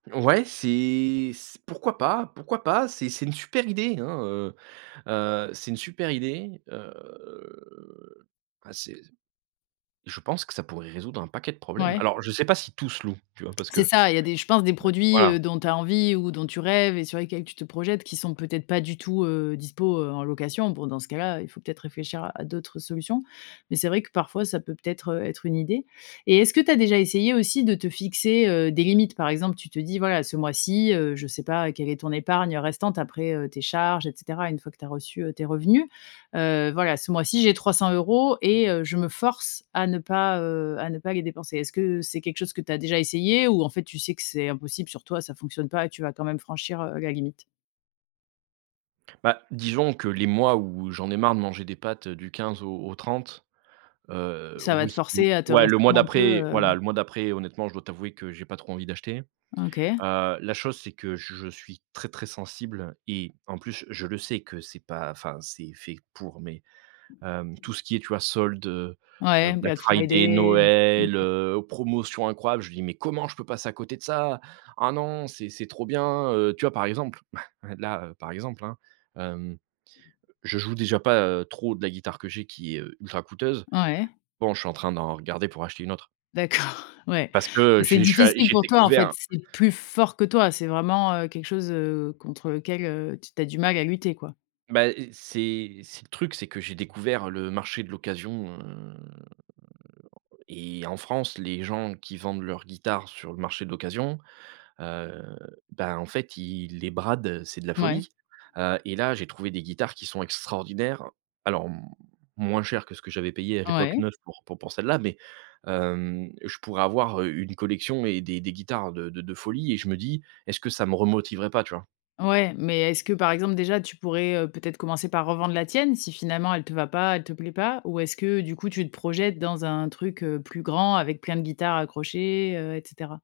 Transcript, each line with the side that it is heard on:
right: Ouais c'est, s pourquoi pas, pourquoi pas, c'est c'est une super idée, hein, heu heu, c'est une super idée, heu, ah c'est je pense que ça pourrait résoudre un paquet de problèmes.
left: Ouais.
right: Alors je sais pas si tout se loue, tu vois? Parce que,
left: C'est
right: bon,
left: ça, il y a des je pense des produits,
right: voilà.
left: heu, dont tu as envie ou dont tu rêves et sur lesquels tu te projettes, qui sont peut être, pas du tout, heu, dispo, heu, en location. Bon dans ce cas là, heu, il faut peut-être réfléchir à à d'autres solutions, mais c'est vrai que parfois, ça peut peut-être, heu, être une idée, et est ce que tu as déjà essayé aussi, de te fixer, heu, des limites? Par exemple tu te dis, voilà ce mois-ci, heu, je sais pas quelle est ton épargne, heu, restante après, heu, tes charges et cetera. Une fois que tu as reçu, heu, tes revenus, heu, voilà. Ce mois ci j'ai 300€ et heu, je me force à ne pas, heu, à ne pas les dépenser. Est-ce que c'est quelque chose que tu as déjà essayé, ou en fait, tu sais que c'est impossible sur toi, ça fonctionne pas et tu vas quand même franchir, heu, la limite?
right: Bah disons que les mois où j'en ai marre de manger des pâtes du 15 au au 30, heu,
left: Ça va te
right: oui ou
left: forcer à te
right: ouais le mois
left: restreindre un peu,
right: d'après
left: heu
right: voilà le mois d'après honnêtement, je dois t'avouer que j'ai pas trop envie d'acheter,
left: OK.
right: heu, la chose, c'est que je suis très, très sensible et en plus je le sais que c'est pas enfin c'est fait pour, mais hem, tout ce qui est, tu vois? Soldes, heu heu,
left: Ouais
right: black
left: black
right: friday,
left: friday,
right: Noël,
left: OK.
right: heu, promotion incroyable, je dis: «Mais comment je peux passer à côté de ça! Ah non c'est c'est trop bien, heu» tu vois? Par exemple bah là, par exemple hein, hem, je joue déjà pas, heu, trop de la guitare que j'ai, qui est, heu, ultra coûteuse.
left: Ouais.
right: Bon je suis en train d'en regarder, pour acheter 1 autre.
left: D'accord, ouais,
right: Parce que je
left: c'est
right: suis je suis a
left: difficile
right: j'ai
left: pour toi en fait,
right: découvert.
left: c'est plus fort que toi, c'est vraiment, heu, quelque chose, heu, contre lequel, heu, t tu as du mal à lutter, quoi.
right: Bah, et c'est c'est le truc, c'est que j'ai découvert le marché de l'occasion, heu, et en France, les gens qui vendent leurs guitares, sur le marché de l'occasion, heu, ben en fait, ils les bradent. C'est de la
left: Mouais.
right: folie, heu, et là, j'ai trouvé des guitares qui sont extraordinaires. Alors moins cher que ce que j'avais payé à l'époque
left: Ouais.
right: neuf, pour pour celle là, mais hem, je pourrais avoir une collection et des des guitares de de de folie, et je me dis, est-ce que ça me remotiverait pas, tu vois?
left: Ouais, mais est ce que par exemple déjà, tu pourrais, heu, peut être commencer par revendre la tienne, si finalement elle te va pas, elle te plaît pas? Ou est ce que du coup tu te projettes dans un truc, heu, plus grand avec plein de guitares accrochées, heu, et cetera?